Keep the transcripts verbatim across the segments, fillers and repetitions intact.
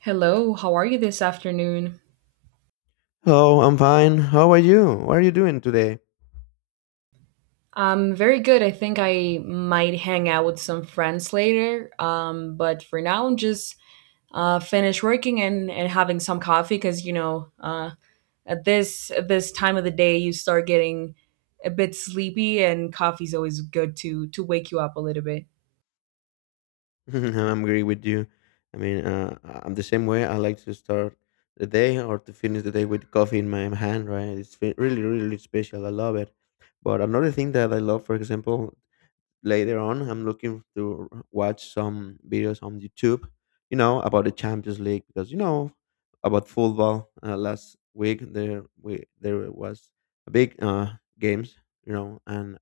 Hello, how are you this afternoon? Hello, I'm fine. How are you? What are you doing today? Um, very good. I think I might hang out with some friends later. Um, but for now, I'm just uh, finish working and, and having some coffee because you know uh, at this at this time of the day you start getting a bit sleepy and coffee's always good to to wake you up a little bit. I'm agree with you. I mean, uh, I'm the same way. I like to start the day or to finish the day with coffee in my hand, right? It's fe- really, really special. I love it. But another thing that I love, for example, later on I'm looking to watch some videos on YouTube, you know about the Champions League, because you know about football. Uh, last week there we there was a big uh games, you know and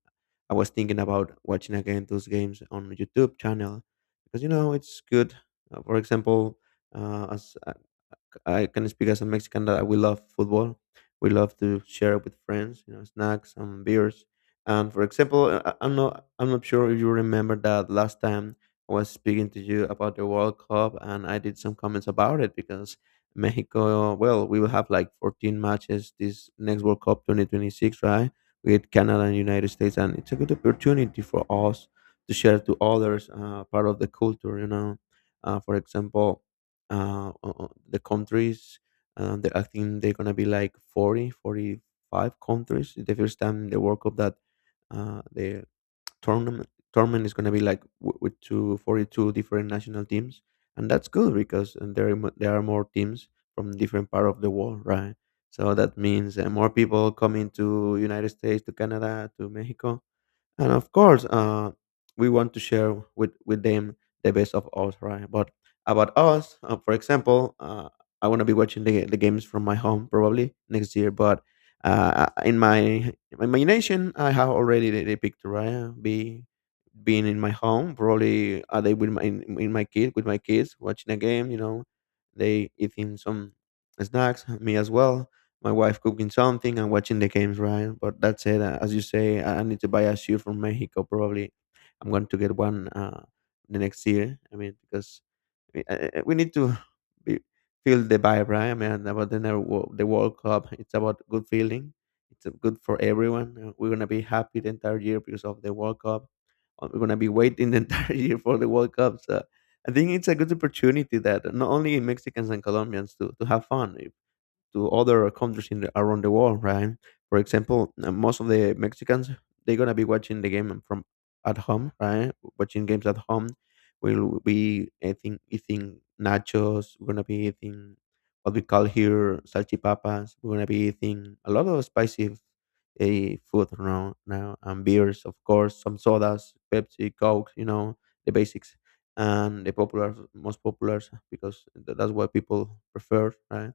I was thinking about watching again those games on YouTube channel because you know it's good. Uh, for example uh, as I can speak as a Mexican that we love football. We love to share it with friends, you know, snacks and beers. And for example, I- I- I'm not I'm not sure if you remember that last time I was speaking to you about the World Cup, and I did some comments about it because Mexico, well, we will have like fourteen matches this next World Cup twenty twenty-six, right? With Canada and United States, and it's a good opportunity for us to share to others uh, part of the culture, you know. Uh, for example, uh, o- o- The countries, um, they, I think they're gonna be like forty, forty-five 45 countries. It's the first time in the World Cup that uh, the tournament tournament is gonna be like w- with two forty-two different national teams, and that's good because uh, there are, mo- there are more teams from different part of the world, right? So that means uh, more people coming to United States, to Canada, to Mexico, and of course, uh, we want to share with, with them the best of us, right? But about us, uh, for example uh, I want to be watching the, the games from my home, probably next year. But uh, in my in my imagination I have already the, the picture, right? be Being in my home, probably a day with my in, in my kid with my kids, watching a game. You know, they eating some snacks, me as well. My wife cooking something and watching the games, right? But that's it. Uh, As you say, I I need to buy a shoe from Mexico. Probably, I'm going to get one uh, the next year. I mean, because we uh, uh, we need to be, feel the vibe, right? I mean, about the never wo- the World Cup, it's about good feeling. It's uh, good for everyone. Uh, We're gonna be happy the entire year because of the World Cup. Uh, We're gonna be waiting the entire year for the World Cup. So I think it's a good opportunity that not only Mexicans and Colombians to to have fun to other countries in the, around the world, right? For example, uh, most of the Mexicans, they're gonna be watching the game from at home, right? Watching games at home. We'll be eating eating nachos. We're gonna be eating what we call here salchipapas. We're gonna be eating a lot of spicy a food now now and beers, of course, some sodas, Pepsi, Coke, you know, the basics and the popular most populars because th- that's what people prefer, right?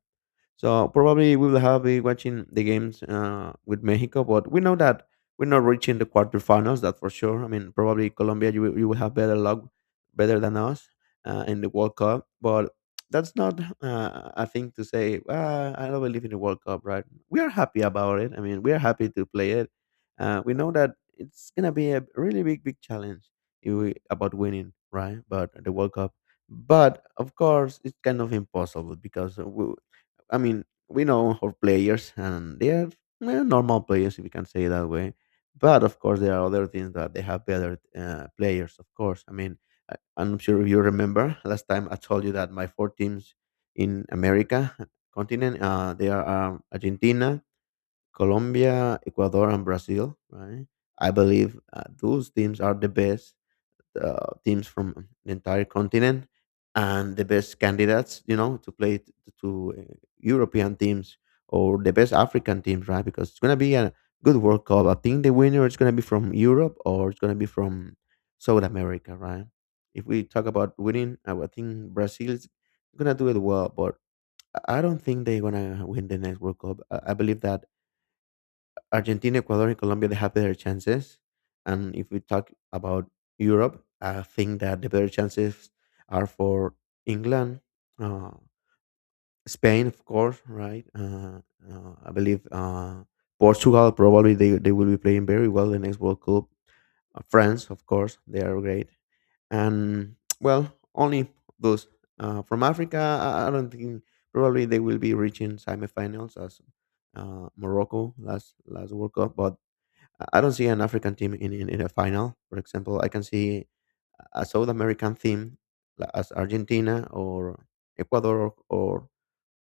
So probably we will have be watching the games uh, with Mexico, but we know that we're not reaching the quarterfinals. That for sure. I mean, probably Colombia, you will- you will have better luck, better than us uh, in the World Cup. But that's not uh, a thing to say. Uh, I don't believe in the World Cup, right? We are happy about it. I mean, we are happy to play it. Uh, we know that it's gonna be a really big, big challenge if we, about winning, right? But the World Cup, but of course it's kind of impossible because we. I mean, we know our players, and they are eh, normal players, if we can say it that way. But of course, there are other teams that they have better uh, players. Of course, I mean, I, I'm sure you remember last time I told you that my four teams in America continent, uh, they are, um, Argentina, Colombia, Ecuador, and Brazil. Right? I believe uh, those teams are the best uh, teams from the entire continent and the best candidates, you know, to play t- to uh, European teams or the best African teams, right? Because it's gonna be a good World Cup. I think the winner is gonna be from Europe or it's gonna be from South America, right? If we talk about winning, I would think Brazil's gonna do it well, but I I don't think they're gonna win the next World Cup. I I believe that Argentina, Ecuador, and Colombia they have better chances. And if we talk about Europe, I think that the better chances are for England, uh, Spain, of course, right? Uh, uh, I believe uh, Portugal, probably they, they will be playing very well the next World Cup. Uh, France, of course, they are great. And well, only those uh, from Africa. I, I don't think probably they will be reaching semifinals as uh, Morocco last last World Cup, but I don't see an African team in, in, in a final. For example, I can see a South American team like as Argentina or Ecuador or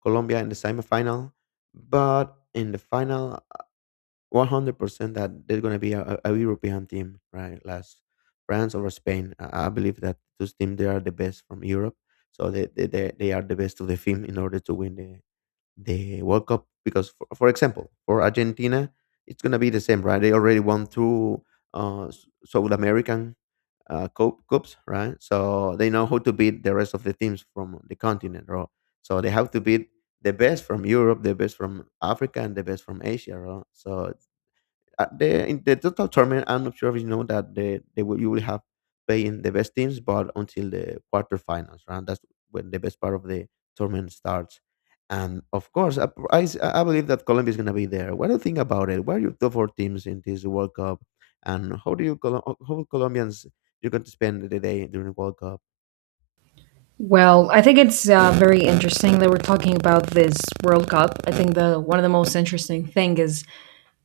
Colombia in the semifinal. But in the final, one hundred percent that there's going to be a, a a European team, right? Last France over Spain. I I believe that those teams, they are the best from Europe. So they, they, they they are the best of the team in order to win the, the World Cup because, for, for example, for Argentina, it's gonna be the same, right? They already won two uh, S- South American uh, cup, cups, right? So they know how to beat the rest of the teams from the continent, right? So they have to beat the best from Europe, the best from Africa, and the best from Asia, right? So uh, the in the total tournament, I'm not sure if you know that the they will you will have playing the best teams, but until the quarterfinals, right? That's when the best part of the tournament starts. And of course, I, I, s- I believe that Colombia is going to be there. What do you think about it? What are your top four teams in this World Cup, and how do you Colo- how Colombians you're going to spend the day during World Cup? Well, I think it's uh, very interesting that we're talking about this World Cup. I think the one of the most interesting thing is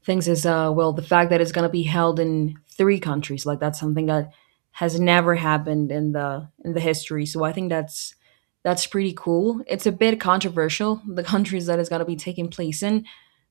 things is uh well, the fact that it's going to be held in three countries, like that's something that has never happened in the in the history, so I think that's that's pretty cool. It's a bit controversial, the countries that it's going to be taking place in.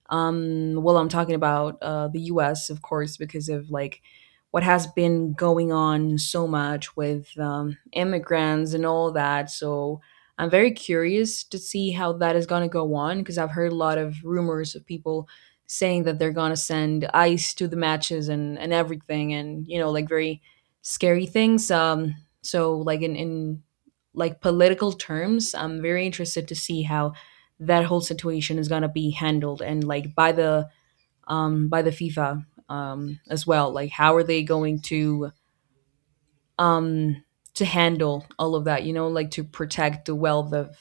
um, Well, I'm talking about uh, the U S, of course, because of like what has been going on so much with um, immigrants and all that. So I'm very curious to see how that is going to go on because I've heard a lot of rumors of people saying that they're going to send ice to the matches and, and everything, and, you know, like very scary things. Um, so, like, in, in like political terms, I'm very interested to see how that whole situation is gonna be handled, and like by the um by the FIFA um as well. Like how are they going to um to handle all of that, you know, like to protect the wealth of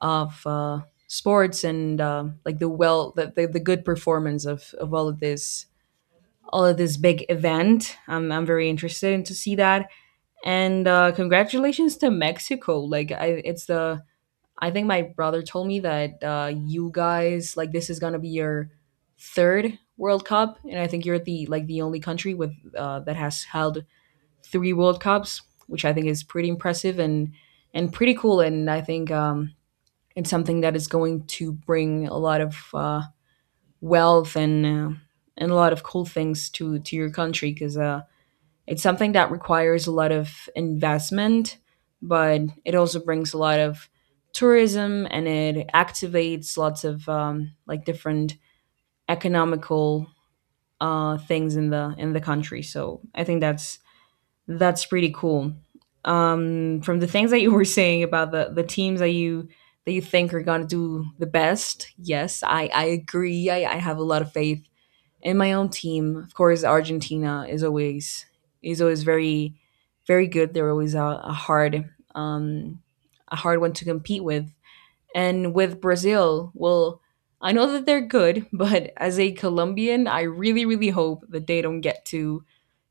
of uh sports and uh, like the well the, the, the good performance of of all of this, all of this big event. i'm, I'm very interested to see that. And uh, congratulations to Mexico. Like I, it's the, I think my brother told me that uh, you guys, like, this is gonna be your third World Cup, and I think you're the, like, the only country with uh, that has held three World Cups, which I think is pretty impressive and and pretty cool. And I think um, it's something that is going to bring a lot of uh, wealth and uh, and a lot of cool things to to your country, because it's something that requires a lot of investment, but it also brings a lot of tourism, and it activates lots of um, like different economical uh, things in the in the country. So I think that's that's pretty cool. Um, from the things that you were saying about the the teams that you that you think are gonna do the best, yes, I I agree. I, I have a lot of faith and my own team. Of course, Argentina is always is always very very good. They're always a, a hard um, a hard one to compete with. And with Brazil, well, I know that they're good, but as a Colombian, I really really hope that they don't get to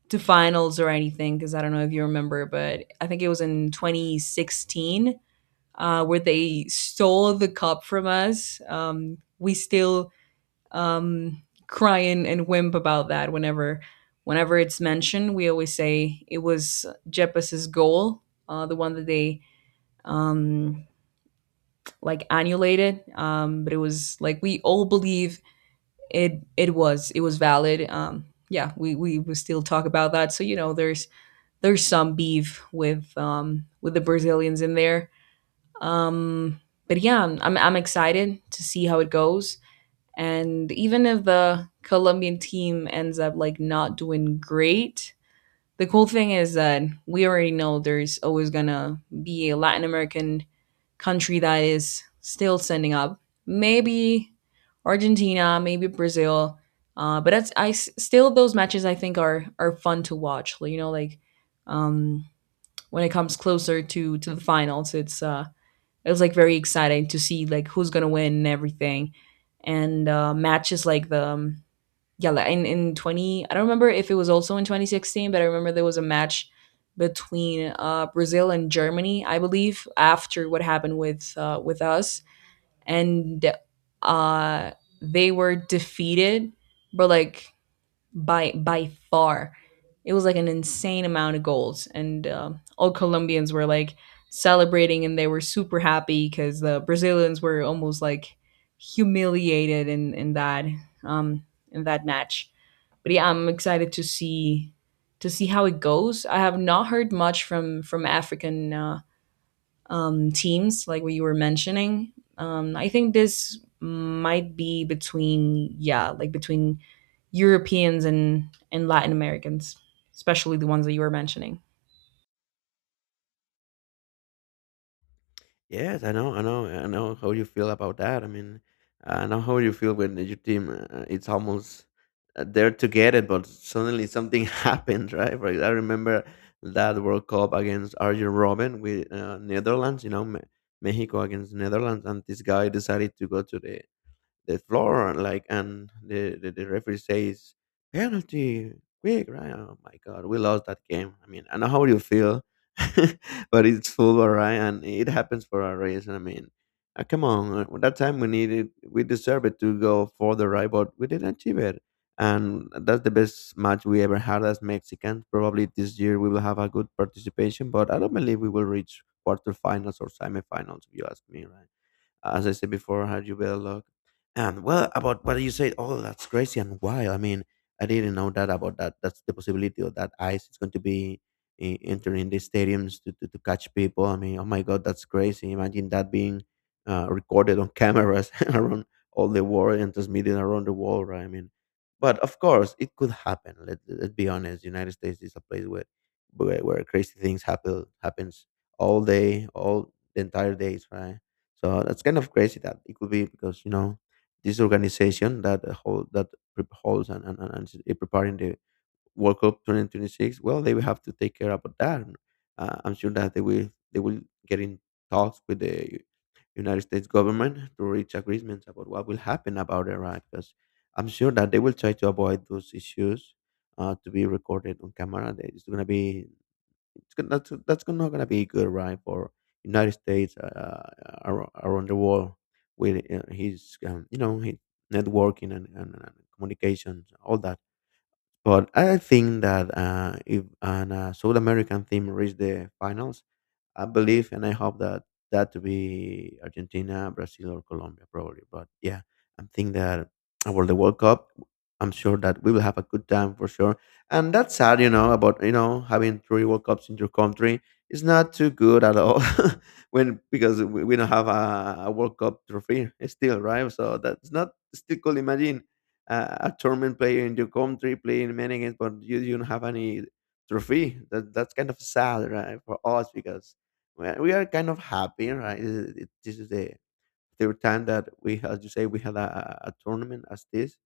to finals or anything, because I don't know if you remember, but I think it was in twenty sixteen uh, where they stole the cup from us. Um, we still um, cry and, and whimp about that whenever whenever it's mentioned. We always say it was Jeppes's goal, uh, the one that they um, like annulated, um, but it was like we all believe it. It was it was valid. Um, yeah, we, we we still talk about that. So you know, there's there's some beef with um, with the Brazilians in there. Um, but yeah, I'm I'm excited to see how it goes. And even if the Colombian team ends up like not doing great, the cool thing is that we already know there's always gonna be a Latin American country that is still sending up. Maybe Argentina, maybe Brazil. Uh, but that's I s- still those matches, I think, are are fun to watch. Like, you know, like um, when it comes closer to to the finals, it's uh, it was like very exciting to see like who's gonna win and everything. And uh, matches like the um, yeah, like in, in twenty, i don't remember if it was also in twenty sixteen, but I remember there was a match between uh, Brazil and Germany, I believe, after what happened with uh, with us, and uh, they were defeated, but like by by far. It was like an insane amount of goals, and um all Colombians were like celebrating, and they were super happy because the Brazilians were almost like humiliated in in that um, in that match. But yeah, I'm excited to see to see how it goes. I have not heard much from from African uh, um, teams, like what you were mentioning. Um, I think this might be between, yeah, like between Europeans and, and Latin Americans, especially the ones that you were mentioning. Yes, I know, I know, I know how you feel about that. I mean, I know how you feel when your team, uh, it's almost uh, there to get it, but suddenly something happens, right? Like I remember that World Cup against Arjen Robben with uh, Netherlands, you know, Me- Mexico against Netherlands, and this guy decided to go to the the floor, like, and the, the, the referee says, penalty, quick, right? Oh my God, we lost that game. I mean, I know how you feel, but it's football, right? And it happens for a reason. I mean, uh, come on, uh, that time we needed, we deserved it to go further, right? But we didn't achieve it. And that's the best match we ever had as Mexicans. Probably this year we will have a good participation, but I don't believe we will reach quarterfinals or semifinals, if you ask me, right? As I said before, had you better luck. And well, about what you said, oh, that's crazy and wild. I mean, I didn't know that about that. That's the possibility of that ICE is going to be eh, entering the stadiums to, to, to catch people. I mean, oh my God, that's crazy. Imagine that being uh, recorded on cameras around all the world and transmitted around the world, right? I mean, but of course, it could happen. Let, let's be honest. United States is a place where, where, where crazy things happen happens all day, all the entire days, right? So that's kind of crazy that it could be because you know this organization that uh, hold that pre- holds and and, and is preparing the World Cup twenty twenty-six. Well, they will have to take care about that. Uh, I'm sure that they will they will get in talks with the United States government to reach agreements about what will happen about it, right? Because I'm sure that they will try to avoid those issues uh, to be recorded on camera. There- It's going to be it's gon- that's that's not gonna be good, right, for United States, uh, uh, ar- around the world with uh, his, um, you know his networking and, and, and communications, all that. But I think that uh, if an uh, South American team reached the finals, I believe and I hope that that to be Argentina, Brazil, or Colombia, probably. But yeah, I think that about the World Cup, I'm sure that we will have a good time for sure. And that's sad, you know, about you know having three World Cups in your country. It's not too good at all when because we, we don't have a, a World Cup trophy still, right? So that's not still could imagine a, a tournament player in your country playing many games, but you, you don't have any trophy. That that's kind of sad, right, for us because we are, we are kind of happy, right? This is, it- this is the third time that we, as you say, we had a, a a tournament as this,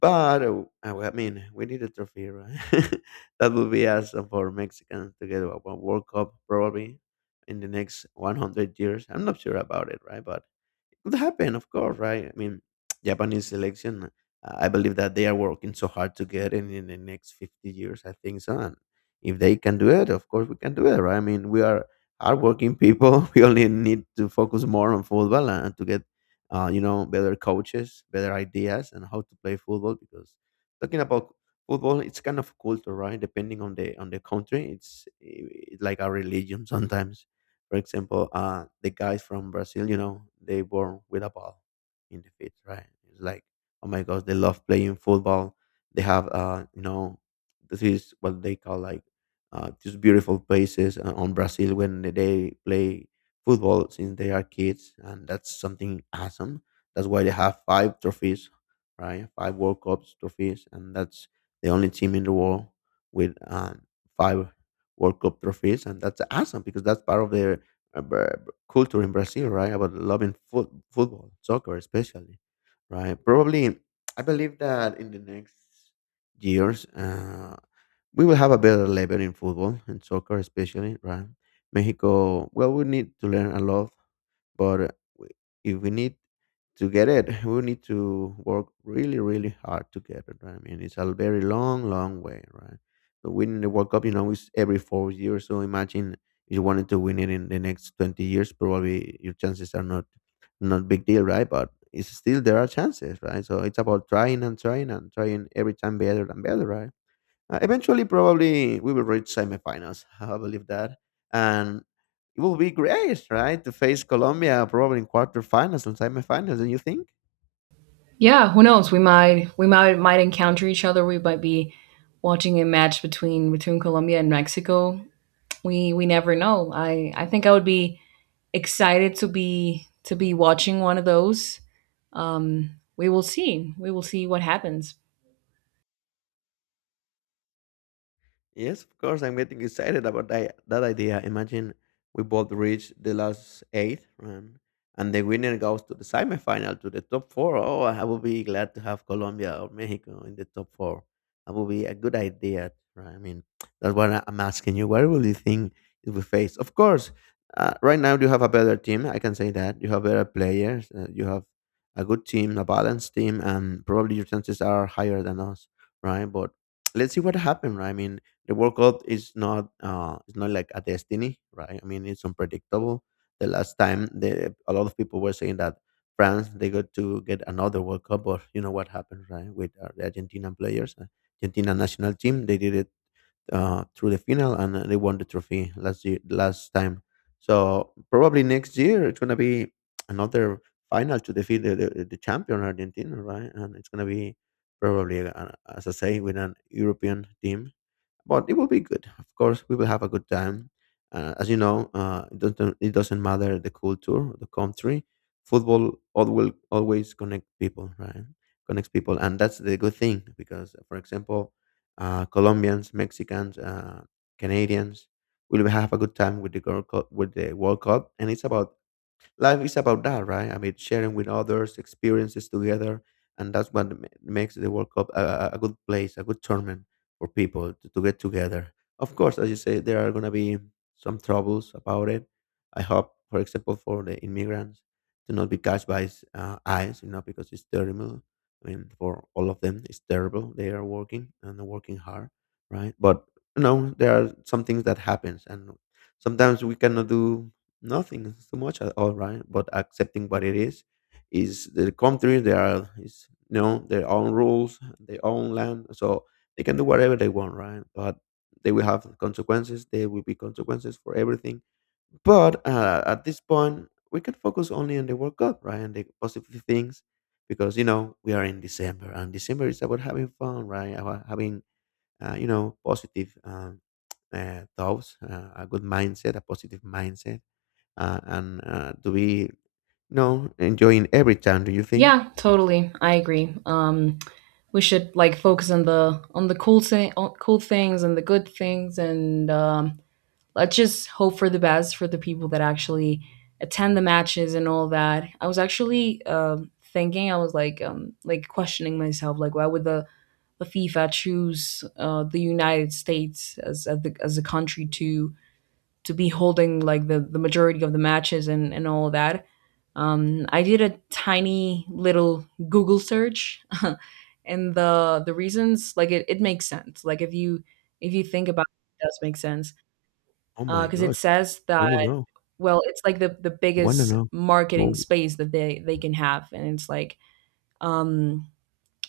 but uh, uh, I mean, we need a trophy, right? That would be awesome for Mexicans to get a a World Cup probably in the next one hundred years. I'm not sure about it, right? But could happen, of course, right? I mean, Japanese selection. uh, I believe that they are working so hard to get in in the next fifty years. I think so. And if they can do it, of course we can do it, right? I mean, we are hardworking people. We only need to focus more on football and and to get, uh, you know, better coaches, better ideas, and how to play football. Because talking about football, it's kind of culture, right? Depending on the on the country, it's eh, like a religion sometimes. For example, uh, the guys from Brazil, you know, they born with a ball in the feet, right? It's like, oh my gosh, they love playing football. They have, uh, you know, this is what they call like uh, these beautiful places uh, on Brazil when they play football since they are kids, and that's something awesome. That's why they have five trophies, right? Five World Cups trophies, and that's the only team in the world with um, five World Cup trophies, and that's awesome because that's part of their about culture in Brazil, right? About loving foot, football, soccer, especially, right? Probably, I believe that in the next years, uh, we will have a better level in football and soccer, especially, right? Mexico, well, we need to learn a lot but uh, we- if we need to get it, we need to work really, really hard to get it. Right? I mean, it's a very long, long way, right? But winning the World Cup, you know, is every four years. So imagine if you wanted to win it in the next twenty years, probably your chances are not not big deal, right? But it's still there are chances, right? So it's about trying and trying and trying every time better and better, right? Uh, eventually, probably we will reach semifinals. I believe that, and it will be great, right, to face Colombia probably in quarterfinals and semifinals. Don't you think? Yeah, who knows? We might we might might encounter each other. We might be watching a match between between Colombia and Mexico. We we never know. I I think I would be excited to be to be watching one of those. Um, we will see. We will see what happens. Yes, of course. I'm getting excited about that, that idea. Imagine we both reach the last eight, um, and the winner goes to the semifinal, to the top four. Oh, I would be glad to have Colombia or Mexico in the top four. That would be a good idea. Right? I mean, that's what I- I'm asking you. What will you think if we face? Of course, uh, right now you have a better team. I can say that you have better players. Uh, you have a good team, a balanced team, and probably your chances are higher than us, right? But let's see what happens. Right? I mean the World Cup is not uh, it's not like a destiny, right? I mean, it's unpredictable. The last time, the, a lot of people were saying that France they got to get another World Cup, but you know what happened, right? With uh, the Argentina players, uh, Argentina national team, they did it uh, through the final and uh, they won the trophy last year, last time. So probably next year it's gonna be another final to defeat the, the, the champion Argentina, right? And it's gonna be probably, uh, as I say, with an European team but it will be good. Of course, we will have a good time. Uh, as you know, uh, it, doesn't, it doesn't matter the culture, the country. Football al- will always connect people, right? Connects people, and that's the good thing because, for example, uh, Colombians, Mexicans, uh, Canadians will have a good time with the girl, with the World Cup, and it's about Life is about that, right? I mean, sharing with others, experiences together, and that's what ma- makes the World Cup a, a a good place, a good tournament for people to, to get together. Of course, as you say, there are going to be some troubles about it. I hope, for example, for the immigrants to not be catched by s- uh, ICE, you know, because it's terrible. I mean, for all of them, it's terrible. They are working and they're working hard, right? But you know, there are some things that happens, and sometimes we cannot do Nothing so much at all, right? But accepting what it is is the country. There are is you know their own rules, their own land, so they can do whatever they want, right? But they will have consequences. There will be consequences for everything. But uh, at this point, we can focus only on the World Cup, right, and the positive things, because you know we are in December, and December is about having fun, right? About having uh, you know positive um, uh, thoughts, uh, a good mindset, a positive mindset uh, and uh, to be, you know, enjoying every time, do you think? Yeah, totally. I agree. Um, we should like focus on the on the cool thi- cool things and the good things. And um, let's just hope for the best for the people that actually attend the matches and all that. I was actually um, thinking, I was like, um, like questioning myself, like, why would the the FIFA choose uh, the United States as as, the, as a country to to be holding like the, the majority of the matches and and all that? Um, I did a tiny little Google search, and the the reasons, like, it, it makes sense. Like if you if you think about it, it does make sense. Oh my Because gosh, it says let me that, know. well, it's like the the I want to biggest know. marketing Oh, space that they they can have, and it's like, um,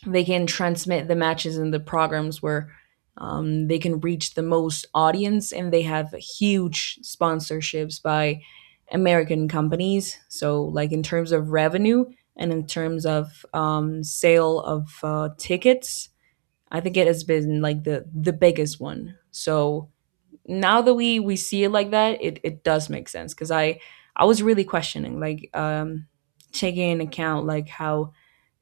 they can transmit the matches and the programs where, um, they can reach the most audience, and they have huge sponsorships by American companies. So, like, in terms of revenue and in terms of, um, sale of, uh, tickets, I think it has been, like, the the biggest one. So now that we we see it like that, it it does make sense, because I I was really questioning like um taking into account like how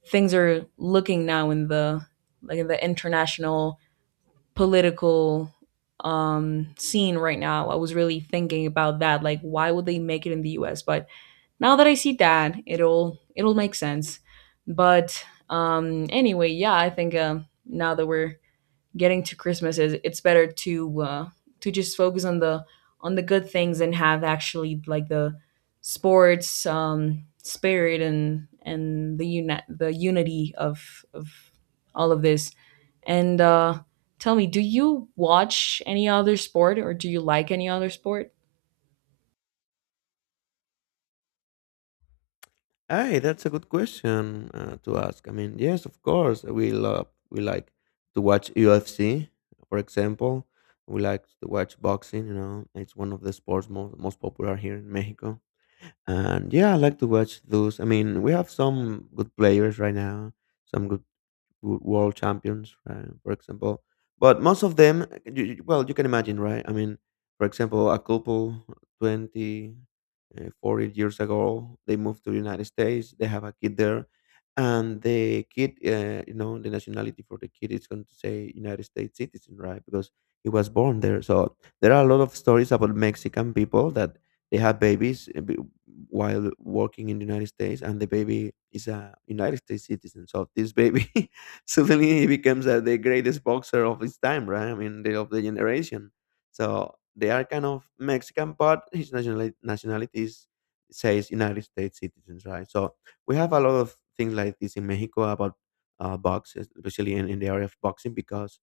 things are looking now in the like in the international political um scene right now. I was really thinking about that, like why would they make it in the U S? But now that I see that, it'll it'll make sense. But um anyway, yeah, I think um now that we're getting to Christmas, is it's better to uh, to just focus on the on the good things and have actually like the sports um, spirit and and the uni- the unity of of all of this. And uh, tell me, do you watch any other sport, or do you like any other sport? hey, that's a good question uh, to ask. I mean, yes, of course, we love, we like to watch U F C, for example. We like to watch boxing. You know, it's one of the sports most most popular here in Mexico. And yeah, I like to watch those. I mean, we have some good players right now, some good w- world champions, right, for example. But most of them, you, you- well, you can imagine, right? I mean, for example, a couple twenty, uh, forty years ago, they moved to the United States. They have a kid there. And the kid, uh, you know, the nationality for the kid is going to say United States citizen, right? Because he was born there. So there are a lot of stories about Mexican people that they have babies uh, b- while working in the United States, and the baby is a United States citizen. So this baby suddenly he becomes uh, the greatest boxer of his time, right? I mean, the, of the generation. So they are kind of Mexican, but his nationality, nationality is, says United States citizens, right? So we have a lot of things like this in Mexico about uh, box, especially in, in the area of boxing, because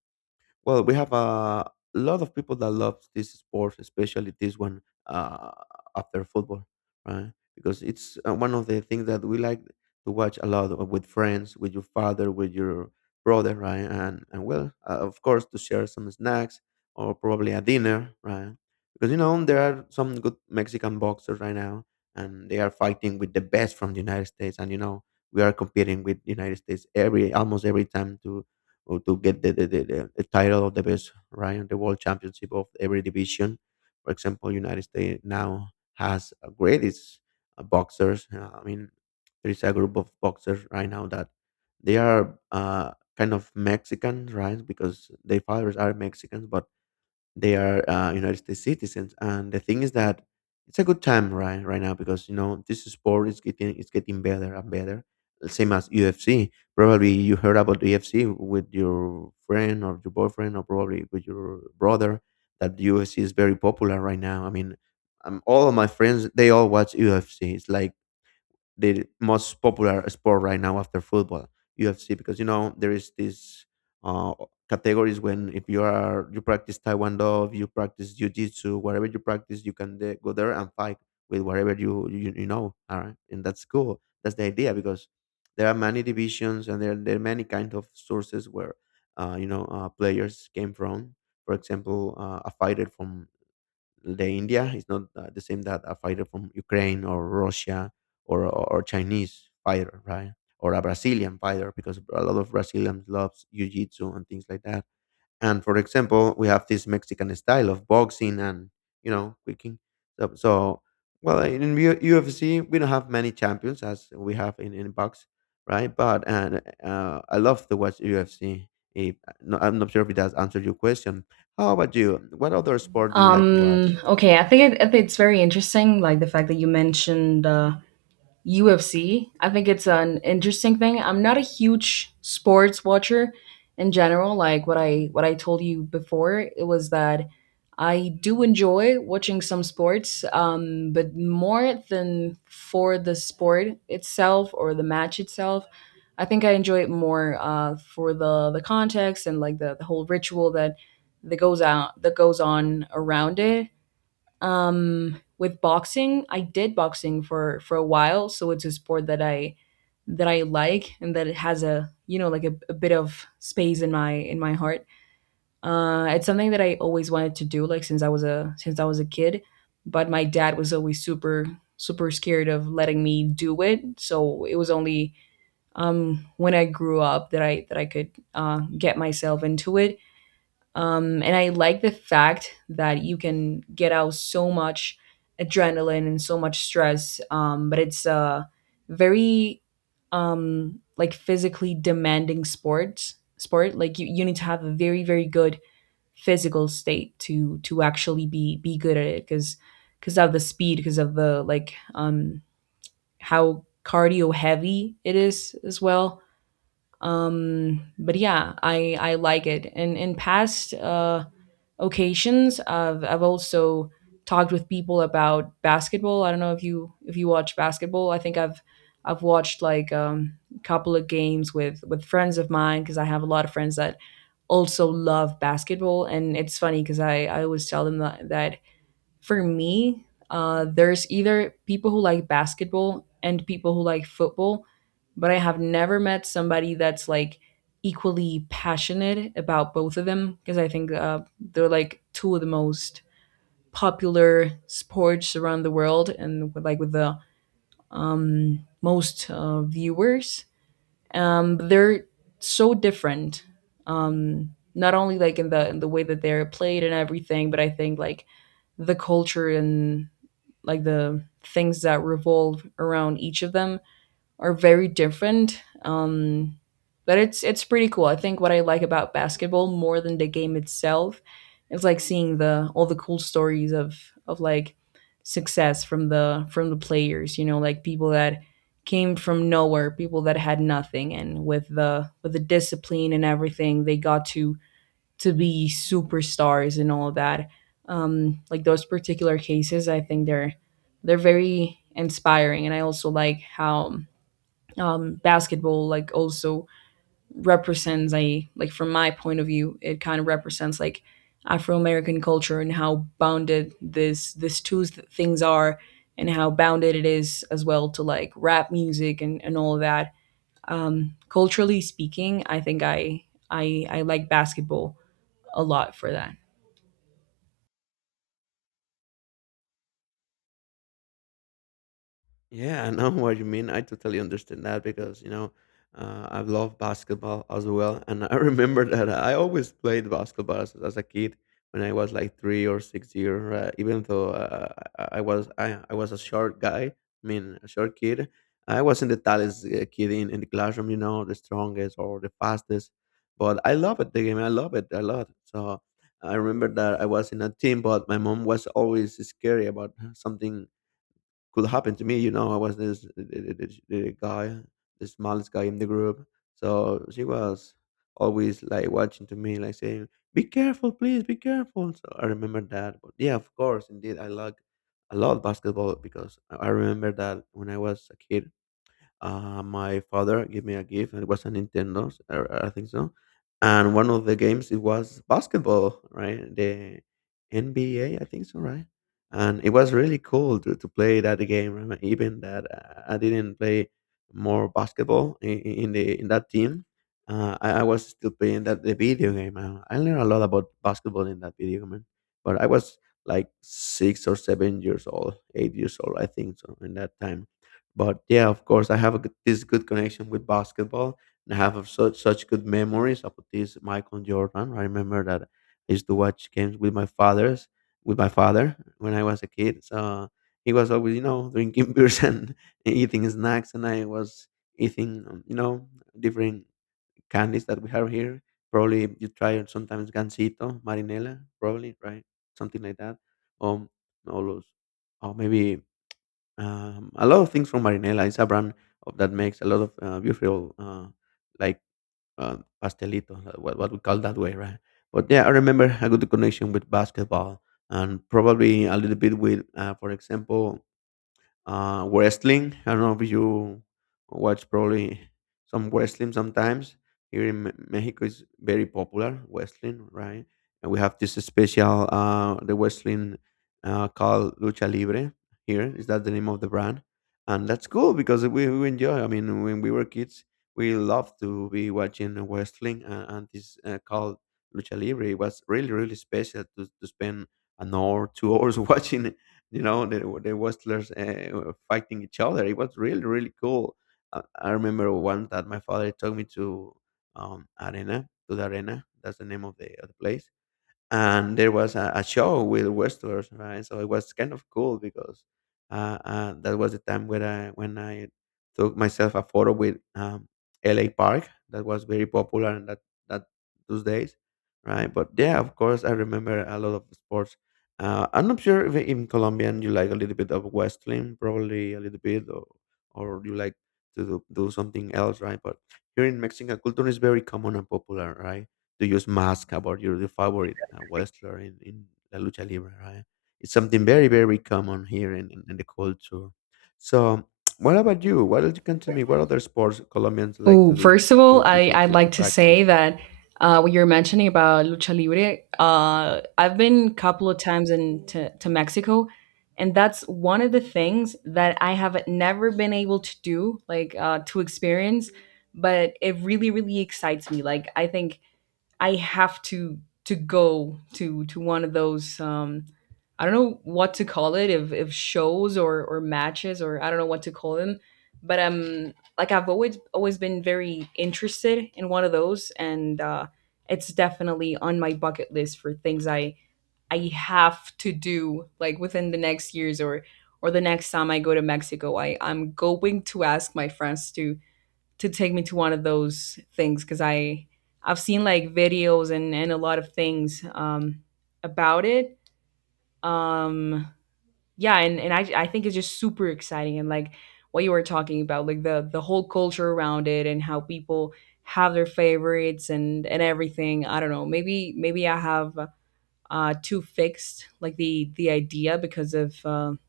well, we have a lot of people that love this sport, especially this one uh, after football, right? Because it's uh, one of the things that we like to watch a lot uh, with friends, with your father, with your brother, right? And and well, uh, of course, to share some snacks or probably a dinner, right? Because you know there are some good Mexican boxers right now, and they are fighting with the best from the United States, and you know we are competing with the United States every almost every time to or to get the, the, the, the the title of the best right on the world championship of every division. For example, United States now has a greatest uh, boxers. Uh, I mean, there is a group of boxers right now that they are uh, kind of Mexicans, right? Because their fathers are Mexicans, but they are uh, United States citizens, and the thing is that it's a good time right right now because you know this sport is getting it's getting better and better. Same as U F C. Probably you heard about U F C with your friend or your boyfriend or probably with your brother. That U F C is very popular right now. I mean, um, all of my friends they all watch U F C. It's like the most popular sport right now after football, U F C, because you know there is this uh, categories when if you are you practice Taekwondo, if you practice Jiu-Jitsu, whatever you practice, you can the- go there and fight with whatever you you, you know. All right, and that's cool. That's the idea because there are many divisions and there there are many kind of sources where uh, you know uh, players came from. For example, uh, a fighter from the India is not uh, the same that a fighter from Ukraine or Russia or, or, or Chinese fighter, right? Or a Brazilian fighter because a lot of Brazilians loves jiu-jitsu and things like that. And for example, we have this Mexican style of boxing and you know kicking. So, so well, in U- UFC we don't have many champions as we have in in box, right? But and uh, I love to watch U F C. If, no, I'm not sure if it has answered your question. How about you? What other sport do you like to watch? Um. Okay, I think it, I think it's very interesting, like the fact that you mentioned. Uh, U F C. I think it's an interesting thing. I'm not a huge sports watcher in general, like what I what I told you before. It was that I do enjoy watching some sports, um, but more than for the sport itself or the match itself, I think I enjoy it more uh, for the the context and like the, the whole ritual that that goes out that goes on around it. Um, with boxing, I did boxing for for a while, so it's a sport that I that I like, and that it has a, you know, like a, a bit of space in my in my heart. Uh, it's something that I always wanted to do, like since I was a since I was a kid, but my dad was always super super scared of letting me do it. So it was only um, when I grew up that I that I could uh, get myself into it. Um, and I like the fact that you can get out so much adrenaline and so much stress, um, but it's a very um, like physically demanding sports sport. Like you, you need to have a very very good physical state to to actually be be good at it, because because of the speed, because of the like um how cardio heavy it is as well. Um but yeah, i i like it. And in past uh occasions, I've I've also talked with people about basketball. I don't know if you if you watch basketball. I think I've I've watched like um, a couple of games with with friends of mine because I have a lot of friends that also love basketball, and it's funny because I I always tell them that that for me, uh, there's either people who like basketball and people who like football, but I have never met somebody that's like equally passionate about both of them because I think uh, they're like two of the most popular sports around the world and with, like with the um, most uh, viewers. Um, but they're so different. Um, not only like in the in the way that they're played and everything, but I think like the culture and like the things that revolve around each of them are very different. Um, but it's it's pretty cool. I think what I like about basketball more than the game itself is like seeing the all the cool stories of of like success from the from the players. You know, like people that came from nowhere, people that had nothing, and with the with the discipline and everything, they got to to be superstars and all that. Um, like those particular cases, I think they're they're very inspiring, and I also like how um, basketball like also represents a like from my point of view, it kind of represents like Afro American culture and how bounded this this two th- things are, and how bounded it is as well to like rap music and and all of that. Um, culturally speaking, I think I I I like basketball a lot for that. Yeah, I know what you mean. I totally understand that because, you know, uh, I love basketball as well. And I remember that I always played basketball as, as a kid when I was like three or six years, uh, even though uh, I, I was I, I was a short guy, I mean, a short kid. I wasn't the tallest uh, kid in, in the classroom, you know, the strongest or the fastest. But I love it, the game. I love it a lot. So I remember that I was in a team, but my mom was always scary about something could happen to me. You know, I was this the, the, the the guy, the smallest guy in the group. So she was always like watching to me, like saying, "Be careful, please, be careful." So I remember that. But yeah, of course, indeed, I like I love basketball because I I remember that when I was a kid, uh, my father gave me a gift, and it was a Nintendo, I I think so. And one of the games it was basketball, right? The N B A, I think so, right? And it was really cool to, to play that game. Right? Even that uh, I didn't play more basketball in, in the in that team, uh, I, I was still playing that the video game. Uh, I learned a lot about basketball in that video game, but I was like six or seven years old, eight years old, I think so, in that time. But yeah, of course, I have a, good- this good connection with basketball, and I have of such such good memories about this Michael Jordan. I remember that I used to watch games with my father's with my father when I was a kid. So he was always, you know, drinking beers and eating snacks, and I was eating, um, you know, different candies that we have here. Probably you try it sometimes gansito, marinela, probably right, something like that. Um, all those, or maybe um, A lot of things from Marinela. It's a brand of, that makes a lot of uh, beautiful, uh, like uh, pastelito, uh, what, what we call that way, right? But yeah, I remember a good connection with basketball and probably a little bit with, uh, for example, uh, wrestling. I don't know if you watch probably some wrestling sometimes. Here in Me- Mexico is very popular wrestling, right? And we have this special uh, the wrestling uh, called Lucha Libre. Here is that the name of the brand, and that's cool because we, we enjoy. I mean, when we were kids, we loved to be watching wrestling, uh, and this uh, called Lucha Libre. It was really really special to, to spend an hour, two hours watching you know the, the wrestlers uh, were fighting each other. It was really really cool. uh, I remember one that my father took me to um arena to the arena. That's the name of the, of the place, and there was a, a show with wrestlers, right? So it was kind of cool because uh, uh, that was the time when I when I took myself a photo with um, L A. Park. That was very popular in that that those days, right? But yeah, of course, I remember a lot of sports. Uh, I'm not sure if in Colombian you like a little bit of wrestling, probably a little bit, or or you like to do, do something else, right? But here in Mexican culture is very common and popular, right? To use mask about your, your favorite uh, wrestler in, in La Lucha Libre, right? It's something very, very common here in, in, in the culture. So, what about you? What else you can tell me? What other sports Colombians like Oh, to do first of all, to, to, I, to, I'd to, to like to say practice? that uh, what you're mentioning about lucha libre, uh, I've been a couple of times in to, to Mexico, and that's one of the things that I have never been able to do, like uh, to experience. But it really, really excites me. Like I think I have to to go to to one of those um I don't know what to call it, if if shows or or matches, or I don't know what to call them. But um like I've always always been very interested in one of those, and uh it's definitely on my bucket list for things I I have to do like within the next years, or or the next time I go to Mexico, I I'm going to ask my friends to to take me to one of those things, because I I've seen like videos and and a lot of things, um, about it. Um, yeah, and and I I think it's just super exciting, and like what you were talking about, like the the whole culture around it and how people have their favorites and and everything. I don't know. Maybe maybe I have uh too fixed like the the idea because of um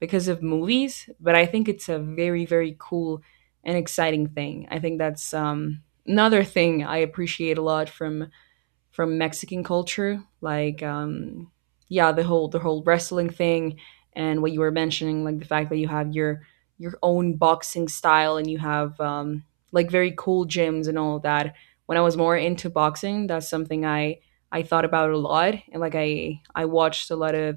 because of movies, but I think it's a very, very cool and exciting thing. I think that's um, another thing I appreciate a lot from from Mexican culture, like um, yeah, the whole the whole wrestling thing, and what you were mentioning, like the fact that you have your your own boxing style, and you have um, like very cool gyms and all of that. When I was more into boxing, that's something I I thought about a lot, and like I I watched a lot of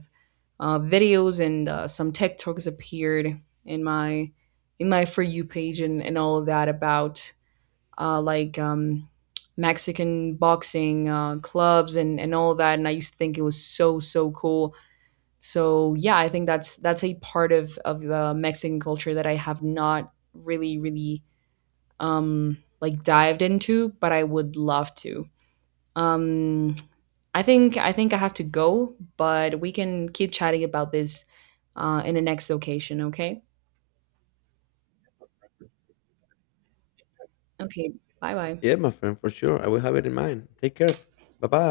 uh, videos, and uh, some TikToks appeared in my in my for you page, and, and all of that about uh, like um, Mexican boxing uh, clubs and and all that. And I used to think it was so so cool. So yeah, I think that's that's a part of of the Mexican culture that I have not really really um, like dived into, but I would love to. Um, I think I think I have to go, but we can keep chatting about this uh, in the next occasion. Okay. Okay. Bye bye. Yeah, my friend, for sure. I will have it in mind. Take care. Bye bye.